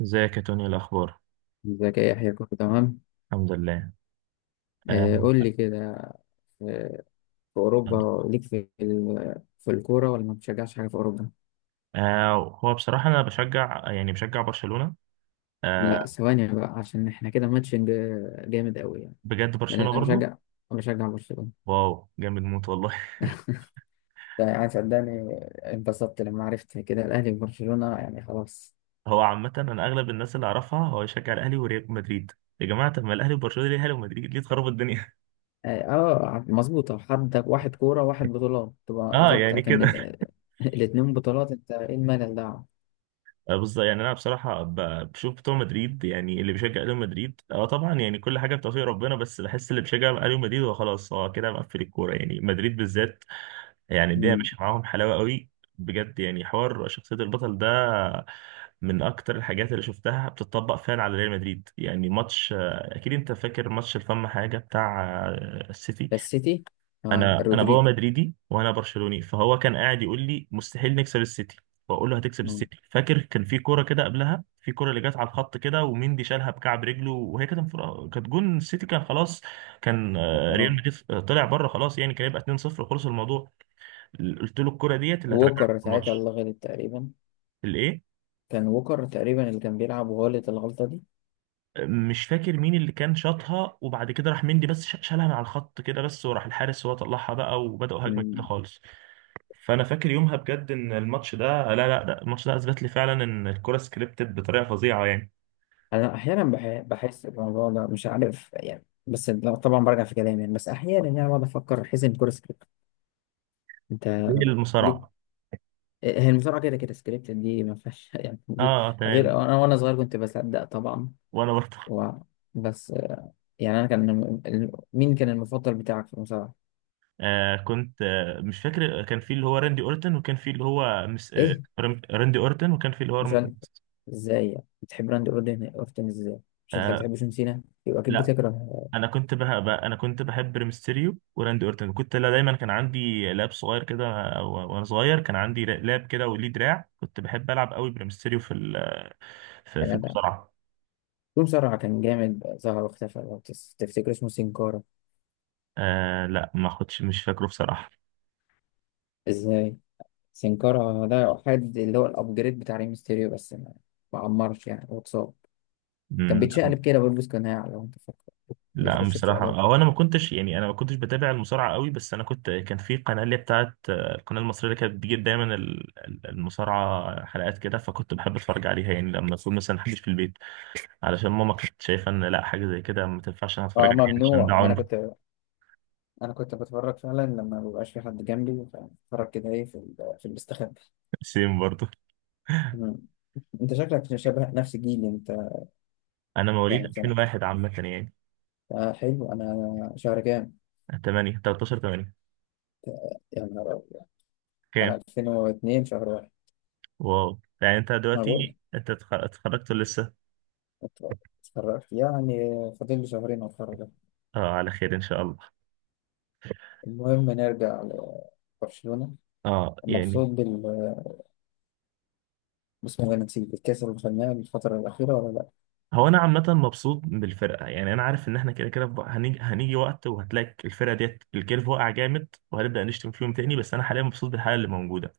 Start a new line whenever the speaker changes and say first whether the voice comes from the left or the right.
right: ازيك يا توني؟ إيه الاخبار؟
left: ازيك يا يحيى، كله تمام.
right: الحمد لله. آه.
left: قول لي كده. آه، في أوروبا ليك في في الكورة، ولا ما بتشجعش حاجة في أوروبا؟
right: آه، هو بصراحه انا بشجع، يعني بشجع برشلونه. آه،
left: لا، ثواني بقى عشان احنا كده ماتشنج، جامد قوي يعني.
right: بجد
left: لأن
right: برشلونه
left: أنا
right: برضو.
left: بشجع، برشلونة.
right: واو، جامد موت والله.
left: ده يعني صدقني، انبسطت لما عرفت كده الأهلي وبرشلونة يعني خلاص.
right: هو عامه اغلب الناس اللي اعرفها هو يشجع الاهلي وريال مدريد. يا جماعه، طب ما الاهلي وبرشلونه ليه؟ الاهلي ومدريد ليه؟ تخربوا الدنيا.
left: اه، آه، مظبوطة، حد واحد كورة واحد بطولات تبقى
right: اه
left: ظابطة،
right: يعني كده.
left: لكن الاتنين بطولات انت، ايه الملل ده؟
right: آه بالظبط. يعني انا بصراحه بشوف بتوع مدريد، يعني اللي بيشجع ريال مدريد اه طبعا، يعني كل حاجه بتوفيق ربنا، بس بحس اللي بيشجع ريال مدريد هو خلاص هو كده مقفل الكوره، يعني مدريد بالذات. يعني الدنيا
left: مم.
right: ماشيه معاهم حلاوه قوي. بجد يعني حوار شخصيه البطل ده من اكتر الحاجات اللي شفتها بتطبق فعلا على ريال مدريد. يعني ماتش، اكيد انت فاكر ماتش الفم حاجه بتاع السيتي.
left: بس سيتي. اه
right: انا بابا
left: رودريجو.
right: مدريدي وانا برشلوني، فهو كان قاعد يقول لي مستحيل نكسب السيتي. بقول له هتكسب
left: اه
right: السيتي. فاكر كان في كوره كده قبلها، في كوره اللي جت على الخط كده وميندي شالها بكعب رجله وهي كانت كانت جون السيتي، كان خلاص. كان ريال
left: آه.
right: مدريد طلع بره، خلاص يعني كان يبقى 2-0 وخلص الموضوع. قلت له الكرة ديت اللي هترجعك
left: ووكر
right: في
left: ساعتها
right: الماتش.
left: اللي غلط تقريبا.
right: الايه؟
left: كان ووكر تقريبا اللي كان بيلعب وغلط الغلطة دي.
right: مش فاكر مين اللي كان شاطها وبعد كده راح مندي بس شالها من على الخط كده بس، وراح الحارس هو طلعها بقى وبدأوا هجمة كده
left: مم.
right: خالص. فانا فاكر يومها بجد ان الماتش ده، لا لا، ده الماتش ده اثبت لي فعلا ان الكرة سكريبتد بطريقة فظيعة يعني.
left: أنا أحيانا بحس بالموضوع ده، مش عارف يعني، بس لا، طبعا برجع في كلامي يعني، بس أحيانا يعني بقعد أفكر، أحس إن الكورة سكريبت. أنت
right: زي
left: ليك.
right: المصارعة.
left: هي المصارعة كده كده سكريبت، دي ما فيهاش يعني
right: اه
left: دي.
right: آه، تمام.
left: غير أنا وأنا صغير كنت بصدق طبعا.
right: وانا برضه.
left: و بس يعني أنا كان مين كان المفضل بتاعك في المصارعة؟
right: آه كنت، آه مش فاكر، كان في اللي هو راندي اورتن وكان في اللي هو
left: إيه؟
right: راندي اورتن وكان في اللي هو
left: مش
right: رم-.
left: أنا. إزاي يعني؟ بتحب راندي أورتن، أورتن إزاي؟ مش أنت
right: آه
left: بتحب جون سينا؟ يبقى أكيد
right: لا،
left: بتكره.
right: انا كنت بقى, بقى انا كنت بحب ريمستيريو وراندي اورتن كنت، لا دايما كان عندي لاب صغير كده. او وانا صغير كان عندي لاب كده وليه دراع، كنت بحب العب قوي بريمستيريو في ال في
left: يا جدع،
right: المصارعه.
left: في مصارع كان جامد، ظهر واختفى، لو تفتكر اسمه سينكارا.
right: آه لا ما اخدش، مش فاكره بصراحه.
left: ازاي، سينكارا ده حد اللي هو الابجريد بتاع ريم ستيريو، بس ما عمرش، يعني هو اتصاب، كان
right: مم،
left: بيتشقلب كده بيلبس قناع، لو انت فاكر.
right: لا
left: بيخش بشقلب.
right: بصراحه او انا ما كنتش، يعني انا ما كنتش بتابع المصارعه قوي، بس انا كنت، كان في قناه اللي هي بتاعت القناه المصريه اللي كانت بتجيب دايما المصارعه حلقات كده، فكنت بحب اتفرج عليها يعني لما اكون مثلا محدش في البيت، علشان ماما كانت شايفه ان لا حاجه زي كده ما تنفعش انا اتفرج
left: اه
right: عليها عشان ده
left: ممنوع، ما انا
right: عنف.
left: كنت، انا كنت بتفرج فعلا لما مبيبقاش في حد جنبي، بتفرج كده ايه في في المستخبى.
right: سيم برضه.
left: مم. انت شكلك شبه نفس جيلي انت،
right: انا مواليد
left: يعني في سنك.
right: 2001 عامه يعني.
left: آه حلو، انا شهر كام؟
right: 8 13 8.
left: يا نهار ابيض،
right: كام؟
left: انا 2002 شهر واحد.
right: واو، يعني انت
left: ما بقول
right: دلوقتي انت اتخرجت لسه.
left: اتخرجت يعني، فاضل لي شهرين واتخرج.
right: اه على خير ان شاء الله.
left: المهم نرجع لبرشلونة،
right: اه يعني
left: مبسوط بال، بسم الله، نسيت الكاس اللي خدناه الفترة الأخيرة ولا لأ؟
right: هو انا عامه مبسوط بالفرقه، يعني انا عارف ان احنا كده كده هنيجي وقت وهتلاقي الفرقه ديت الكيرف واقع جامد وهنبدا نشتم فيهم تاني، بس انا حاليا مبسوط بالحاله اللي موجوده.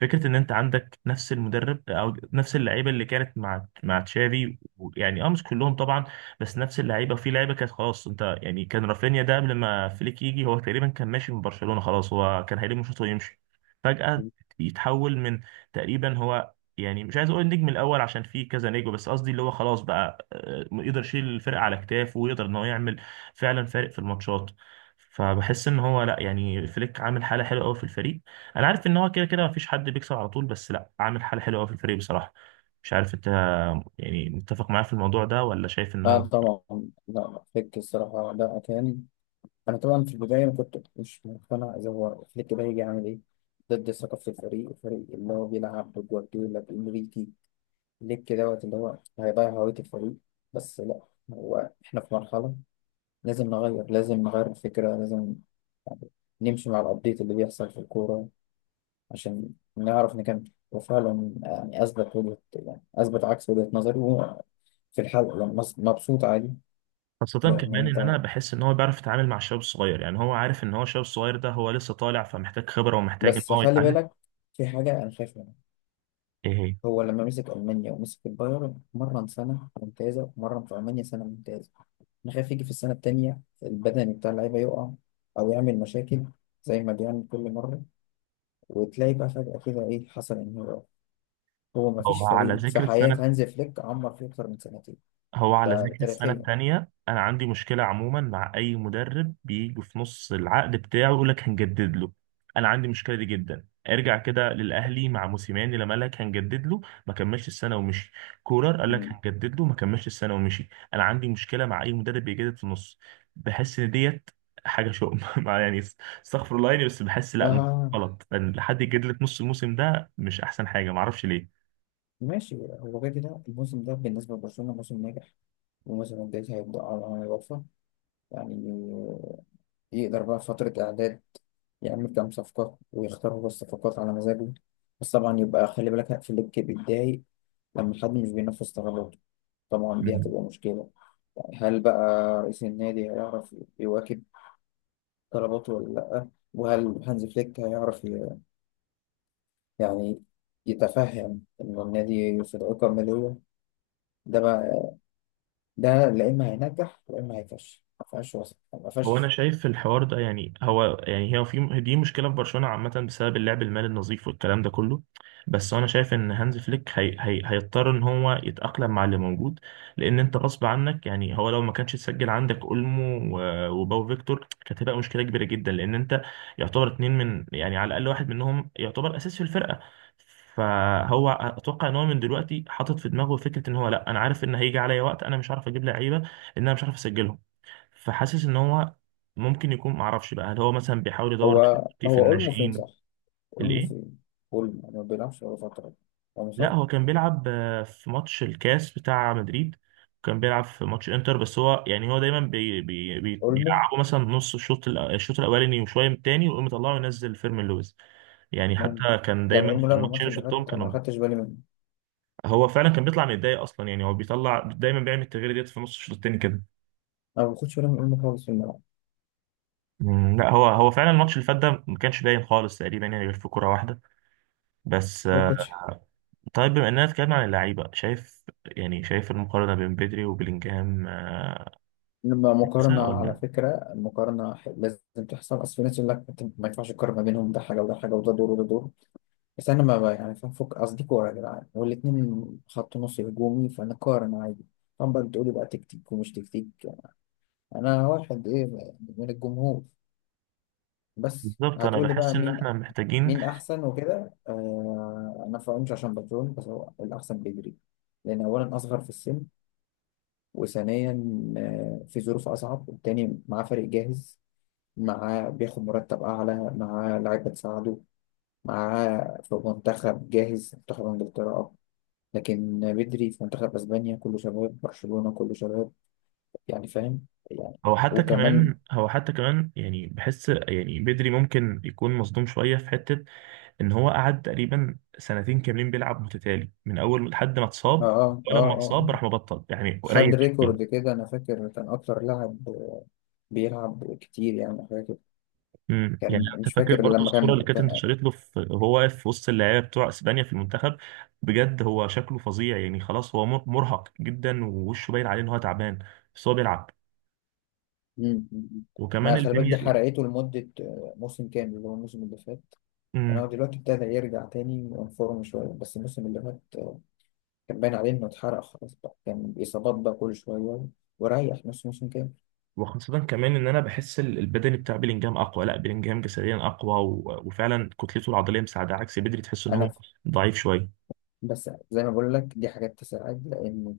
right: فكره ان انت عندك نفس المدرب او نفس اللعيبه اللي كانت مع تشافي يعني اه مش كلهم طبعا، بس نفس اللعيبه، في لعيبه كانت خلاص، انت يعني كان رافينيا ده قبل ما فليك يجي هو تقريبا كان ماشي من برشلونه خلاص، هو كان هيلم شوطه ويمشي. فجاه يتحول من، تقريبا هو يعني مش عايز اقول النجم الاول عشان في كذا نجم، بس قصدي اللي هو خلاص بقى يقدر يشيل الفرقة على كتافه ويقدر ان هو يعمل فعلا فارق في الماتشات. فبحس ان هو، لا يعني فليك عامل حاله حلوه قوي في الفريق. انا عارف ان هو كده كده مفيش حد بيكسب على طول، بس لا عامل حاله حلوه قوي في الفريق بصراحه. مش عارف انت، يعني متفق معاه في الموضوع ده ولا شايف ان
left: اه
right: هو،
left: طبعا، لا فليك الصراحة ده كان، أنا طبعا في البداية ما كنت مش مقتنع إذا هو فليك ده هيجي يعمل إيه، ضد ثقافة الفريق، الفريق اللي هو بيلعب بجوارديولا بإنريكي، ليك دوت اللي هو هيضيع هوية الفريق. بس لا، هو إحنا في مرحلة لازم نغير، لازم نغير الفكرة، لازم يعني نمشي مع الأبديت اللي بيحصل في الكورة عشان نعرف نكمل. وفعلا يعني أثبت وجهة، يعني أثبت عكس وجهة نظري، وهو في الحلقة لما مبسوط عادي.
right: خاصة كمان
left: لأنه
right: ان انا
left: طبعا،
right: بحس ان هو بيعرف يتعامل مع الشباب الصغير، يعني هو عارف ان هو الشباب الصغير ده هو لسه طالع، فمحتاج خبرة ومحتاج ان
left: بس
right: هو
left: خلي
right: يتعلم.
left: بالك في حاجة أنا خايف منها.
right: ايه هي؟
left: هو لما مسك ألمانيا ومسك البايرن، مرن سنة ممتازة، ومرن في ألمانيا سنة ممتازة. أنا خايف يجي في السنة التانية البدني بتاع اللعيبة يقع، أو يعمل مشاكل زي ما بيعمل كل مرة، وتلاقي بقى فجأة كده إيه حصل، انهيار. هو
right: هو
left: مفيش
right: على
left: فريق في
right: ذكر
left: حياة
right: سنة،
left: هانز فليك عمر فيه أكتر من سنتين،
right: هو على ذكر
left: ده
right: السنة
left: تاريخيا.
right: التانية أنا عندي مشكلة عموما مع أي مدرب بيجي في نص العقد بتاعه يقول لك هنجدد له. أنا عندي المشكلة دي جدا. ارجع كده للأهلي مع موسيماني لما قال لك هنجدد له، ما كملش السنة ومشي. كولر قال لك
left: مم.
right: هنجدد له، ما كملش السنة ومشي. أنا عندي مشكلة مع أي مدرب بيجدد في النص. بحس إن ديت حاجة شؤم. يعني استغفر الله يعني، بس بحس لا
left: آه
right: غلط إن حد يجدد لك نص الموسم ده، مش أحسن حاجة معرفش
left: ماشي، هو كده كده الموسم ده بالنسبة لبرشلونة موسم ناجح، والموسم الجاي هيبدأ على يوفى، يعني يقدر بقى في فترة إعداد يعمل كام صفقات ويختار هو الصفقات على مزاجه. بس طبعا يبقى خلي بالك، في ليك بيتضايق لما حد مش بينفذ تطلباته، طبعا دي
right: ليه.
left: هتبقى مشكلة. يعني هل بقى رئيس النادي هيعرف يواكب طلباته ولا لأ، وهل هانز فليك هيعرف يعني يتفهم إن النادي في الرقم مليون؟ ده بقى، ده لا إما هينجح لا إما هيفشل، ما فيهاش وسط ما
right: هو
left: فيهاش.
right: انا شايف في الحوار ده، يعني هو يعني هي في دي مشكله في برشلونه عامه بسبب اللعب المالي النظيف والكلام ده كله، بس انا شايف ان هانز فليك هي هيضطر ان هو يتاقلم مع اللي موجود، لان انت غصب عنك. يعني هو لو ما كانش تسجل عندك اولمو وباو فيكتور كانت هتبقى مشكله كبيره جدا، لان انت يعتبر اتنين، من يعني على الاقل واحد منهم يعتبر اساس في الفرقه. فهو اتوقع ان هو من دلوقتي حاطط في دماغه فكره ان هو، لا انا عارف ان هيجي عليا وقت انا مش عارف اجيب لعيبه لان انا مش عارف اسجلهم. فحاسس ان هو ممكن يكون معرفش بقى هل هو مثلا بيحاول يدور
left: هو
right: من دلوقتي في
left: هو أولمو فين
right: الناشئين.
left: صح؟ أولمو
right: الايه؟
left: فين؟ أولمو ما بيلعبش ولا فترة، هو
right: لا
left: مصاب.
right: هو كان بيلعب في ماتش الكاس بتاع مدريد، وكان بيلعب في ماتش انتر، بس هو يعني هو دايما بي بي بي
left: أولمو
right: بيلعبوا مثلا نص الشوط الشوط الاولاني وشويه من التاني ويقوم يطلعه ينزل فيرمين لويس. يعني
left: مم-
right: حتى كان
left: يعني
right: دايما
left: أولمو
right: في
left: لعب
right: الماتشين
left: الماتش
right: اللي
left: اللي
right: شفتهم
left: فات أنا ما
right: كانوا،
left: خدتش بالي منه.
right: هو فعلا كان بيطلع من الدقايق اصلا، يعني هو بيطلع دايما بيعمل التغيير ديت في نص الشوط التاني كده.
left: أنا ما باخدش بالي من أولمو خالص في الملعب.
right: مم، لا هو فعلا الماتش اللي فات ده ما كانش باين خالص تقريبا، يعني غير في كرة واحدة بس.
left: هو كوتش.
right: طيب بما اننا اتكلمنا عن اللعيبه، شايف يعني، شايف المقارنه بين بدري وبلينجهام آه،
left: لما
right: كويسه
left: مقارنة على
right: ولا؟
left: فكرة، المقارنة لازم تحصل، أصل الناس يقول لك أنت ما ينفعش تقارن ما بينهم، ده حاجة وده حاجة، وده دور وده دور. بس انا ما بقى يعني فاهم، فك قصدي كوره يا جدعان والاتنين خط نص هجومي، فانا قارن عادي. طبعا بقى بتقولي بقى تكتيك ومش تكتيك، انا واحد ايه من الجمهور. بس
right: بالظبط انا
left: هتقولي
right: بحس
left: بقى
right: ان
left: مين،
right: احنا محتاجين،
left: مين احسن وكده. آه انا فاهمش عشان برشلونه، بس هو الاحسن بدري، لان اولا اصغر في السن، وثانيا في ظروف اصعب، والتاني معاه فريق جاهز، معاه بياخد مرتب اعلى، معاه لعيبه تساعده، معاه في منتخب جاهز منتخب انجلترا، لكن بدري في منتخب اسبانيا كله شباب، برشلونة كله شباب. يعني فاهم يعني.
right: هو حتى
left: وكمان
right: كمان هو حتى كمان يعني بحس يعني بدري ممكن يكون مصدوم شويه في حته، ان هو قعد تقريبا سنتين كاملين بيلعب متتالي من اول لحد ما
left: اه
right: اتصاب.
left: اه اه آه.
right: ولما
left: آه.
right: اتصاب راح مبطل يعني،
left: خد
right: ريح
left: ريكورد
right: شويه.
left: كده، انا فاكر كان اكتر لاعب بيلعب كتير يعني حاجة كده،
right: يعني
left: كان مش
right: انت فاكر
left: فاكر
right: برضو
left: لما
right: الصوره اللي كانت
left: كان.
right: انتشرت له، في هو واقف في وسط اللعيبه بتوع اسبانيا في المنتخب. بجد هو شكله فظيع، يعني خلاص هو مرهق جدا ووشه باين عليه ان هو تعبان، بس هو بيلعب.
left: مم. مم.
right: وكمان
left: ما خلي بالك
right: البنيه.
left: دي حرقته لمدة موسم كامل اللي هو الموسم اللي فات. يعني
right: امم.
left: هو دلوقتي ابتدى يرجع تاني وانفورم شوية، بس الموسم اللي فات كان باين عليه إنه اتحرق خلاص بقى، كان إصابات بقى كل شوية، وريح نص موسم كامل.
right: وخاصه كمان ان انا بحس البدني بتاع بيلينجهام اقوى، لا بيلينجهام جسديا اقوى و... وفعلا كتلته العضليه مساعده، عكس بدري تحس ان هو
left: أنا
right: ضعيف شويه.
left: بس زي ما بقول لك دي حاجات تساعد، لأن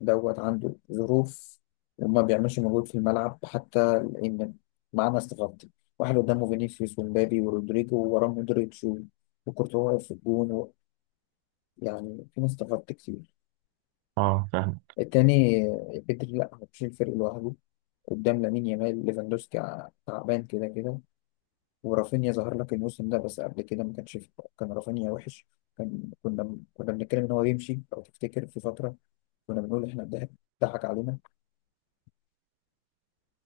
left: دوت عنده ظروف، وما بيعملش مجهود في الملعب حتى، لأن معانا استغربت، واحد قدامه فينيسيوس ومبابي ورودريجو، ووراه مودريتش و وكورتوا واقف في الجون. و... يعني في ناس استغربت كتير.
right: اه فاهم.
left: التاني بدري لا هو مش الفريق لوحده، قدام لامين يامال ليفاندوسكي تعبان كده كده، ورافينيا ظهر لك الموسم ده، بس قبل كده ما كانش كان رافينيا وحش. كان كنا كنا بنتكلم ان هو يمشي لو تفتكر، في فتره كنا بنقول احنا الضحك ضحك علينا.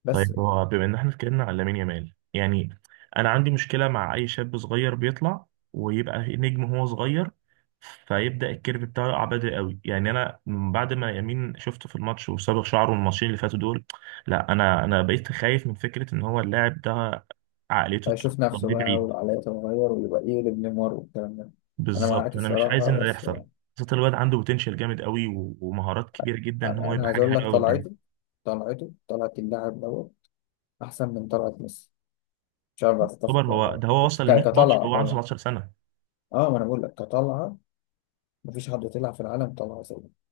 left: بس
right: طيب هو بما ان احنا اتكلمنا على لامين يامال يعني، انا عندي مشكله مع اي شاب صغير بيطلع ويبقى نجم هو صغير، فيبدا الكيرف بتاعه يقع بدري قوي. يعني انا من بعد ما يمين شفته في الماتش وصابغ شعره الماتشين اللي فاتوا دول، لا انا بقيت خايف من فكره ان هو اللاعب ده عقليته
left: هيشوف نفسه
right: توديه
left: بقى
right: بعيد.
left: والعلاقات تتغير ويبقى ايه لابن نمر والكلام ده. انا
right: بالظبط
left: معاك
right: انا مش عايز ان
left: الصراحه،
right: ده
left: بس
right: يحصل. خاصه الواد عنده بوتنشال جامد قوي ومهارات كبيره جدا، ان
left: انا
right: هو
left: أنا
right: يبقى
left: عايز
right: حاجه
left: اقول
right: حلوه
left: لك
right: قوي قدام.
left: طلعت اللاعب دوت احسن من طلعت ميسي، مش عارف
right: يعتبر
left: هتتفق ولا
right: هو ده هو
left: لا.
right: وصل 100 ماتش
left: كطلعه
right: وهو عنده
left: طبعا.
right: 17 سنة سنه.
left: اه ما انا بقول لك كطلعه، مفيش حد طلع في العالم طلع زيه.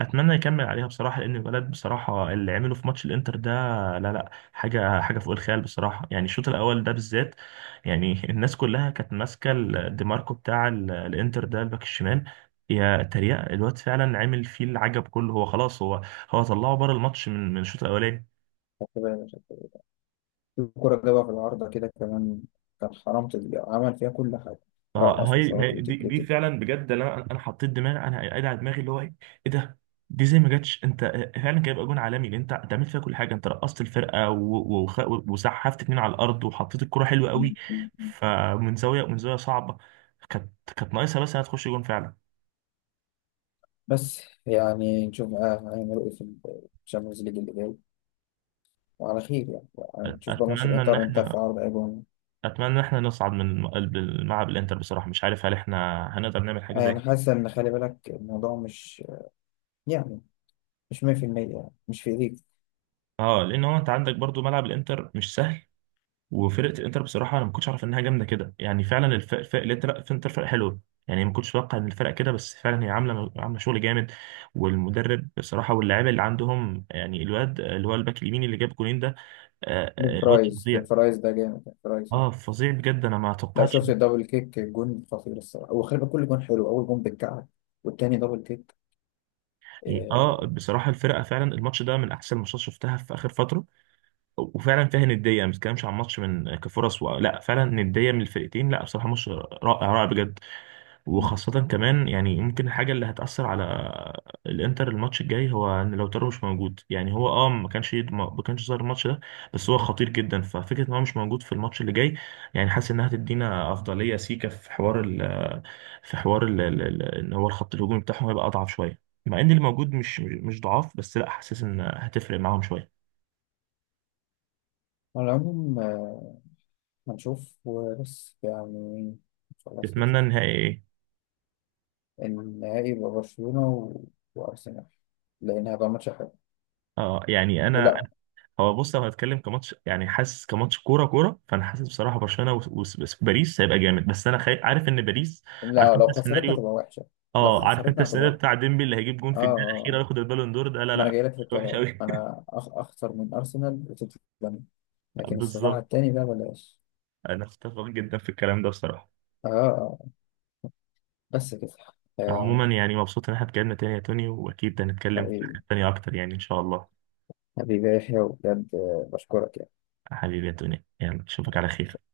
right: اتمنى يكمل عليها بصراحه، لان الولد بصراحه اللي عمله في ماتش الانتر ده، لا لا حاجه، حاجه فوق الخيال بصراحه، يعني الشوط الاول ده بالذات. يعني الناس كلها كانت ماسكه دي ماركو بتاع الانتر ده، الباك الشمال. يا تريقه، الواد فعلا عامل فيه العجب كله. هو خلاص هو، هو طلعه بره الماتش من الشوط الاولاني.
left: خدت بالك في كرة جابها في العارضة كده كمان، كان حرام تضيع، عمل فيها كل حاجة.
right: ما هو-
left: رقص
right: هي ما
left: وشاط
right: هي دي فعلا بجد، انا حطيت دماغي انا قاعد على دماغي اللي هو ايه؟ ايه ده؟ دي زي ما جاتش انت، فعلا كان يبقى جون عالمي. لان انت، انت عملت فيها كل حاجه، انت رقصت الفرقه وسحبت اتنين على الارض وحطيت الكرة حلوه قوي.
left: وتكتك.
right: فمن زاويه، من زاويه صعبه، كانت، كانت ناقصها بس انها تخش جون فعلا.
left: بس يعني نشوف هيعملوا ايه في الشامبيونز ليج اللي جاي، وعلى خير يعني. يعني نشوف بقى ماتش
right: اتمنى ان
left: الانتر انت في
right: احنا،
left: عرض ايبون.
right: اتمنى ان احنا نصعد من قلب الملعب الانتر بصراحه، مش عارف هل احنا هنقدر نعمل حاجه زي
left: انا
right: كده.
left: حاسس ان خلي بالك الموضوع مش يعني مش 100%، يعني مش في ايديك.
right: اه لان هو انت عندك برضو ملعب الانتر مش سهل، وفرقه الانتر بصراحه انا ما كنتش اعرف انها جامده كده، يعني فعلا الف... الف... الانتر الانتر فرقه حلوه. يعني ما كنتش اتوقع ان الفرقه كده، بس فعلا هي عامله شغل جامد. والمدرب بصراحه واللاعيبه اللي عندهم، يعني الواد اللي هو الباك اليمين اللي جاب جولين ده،
left: دي
right: الواد
left: فرايز دي
right: فظيع.
left: فرايز ده جامد، دي فرايز يعني.
right: اه فظيع بجد، انا ما
left: لا
right: توقعتش.
left: شفت الدبل كيك، جون خطير الصراحه، وخلي بالك كل جون حلو، اول جون بالكعب، والتاني دبل كيك. آه،
right: اه بصراحه الفرقه فعلا، الماتش ده من احسن الماتشات شفتها في اخر فتره، وفعلا فيها نديه. ما بتكلمش عن ماتش من كفرص و... لا فعلا نديه من الفرقتين، لا بصراحه ماتش رائع رائع بجد. وخاصة كمان يعني، يمكن الحاجة اللي هتأثر على الانتر الماتش الجاي هو ان لوتارو مش موجود، يعني هو اه ما كانش، ما كانش ظاهر الماتش ده بس هو خطير جدا. ففكرة ان هو مش موجود في الماتش اللي جاي، يعني حاسس انها هتدينا افضلية سيكا في حوار ال، في حوار ان هو الخط الهجومي بتاعهم هيبقى اضعف شوية. مع ان اللي موجود مش، مش ضعاف، بس لا حاسس ان هتفرق معاهم شوية.
left: على العموم هنشوف وبس يعني، خلاص كده.
right: تتمنى النهائي ايه؟
left: النهائي يبقى برشلونه و- وارسنال، لانها بقى ماتش حلو
right: اه يعني انا،
left: ولا
right: هو بص لو هنتكلم كماتش، يعني حاسس كماتش كوره كوره، فانا حاسس بصراحه برشلونه وباريس هيبقى جامد، بس انا خايف، عارف ان باريس، عارف
left: لا.
right: انت
left: لو خسرتنا
right: السيناريو.
left: تبقى وحشه، لو
right: اه عارف انت
left: خسرتنا هتبقى،
right: السيناريو
left: اه
right: بتاع ديمبلي اللي هيجيب جون في
left: اه
right: الدقيقه الاخيره
left: آه.
right: وياخد البالون دور ده. لا
left: ما انا
right: لا
left: جاي لك في
right: وحش
left: الكلام،
right: قوي.
left: انا اخسر من ارسنال وتوتنهام. لكن الصراع
right: بالظبط.
left: التاني ده بلاش.
right: انا اتفق جدا في الكلام ده بصراحه.
left: اه اه آه. بس كده. آه
right: عموما يعني مبسوط ان احنا اتكلمنا تاني يا توني، واكيد هنتكلم في
left: حبيبي،
right: حاجات تانيه اكتر يعني ان شاء الله.
left: حبيبي يا يحيى، وبجد بشكرك يعني.
right: حبيبي يا توني، يلا اشوفك على خير.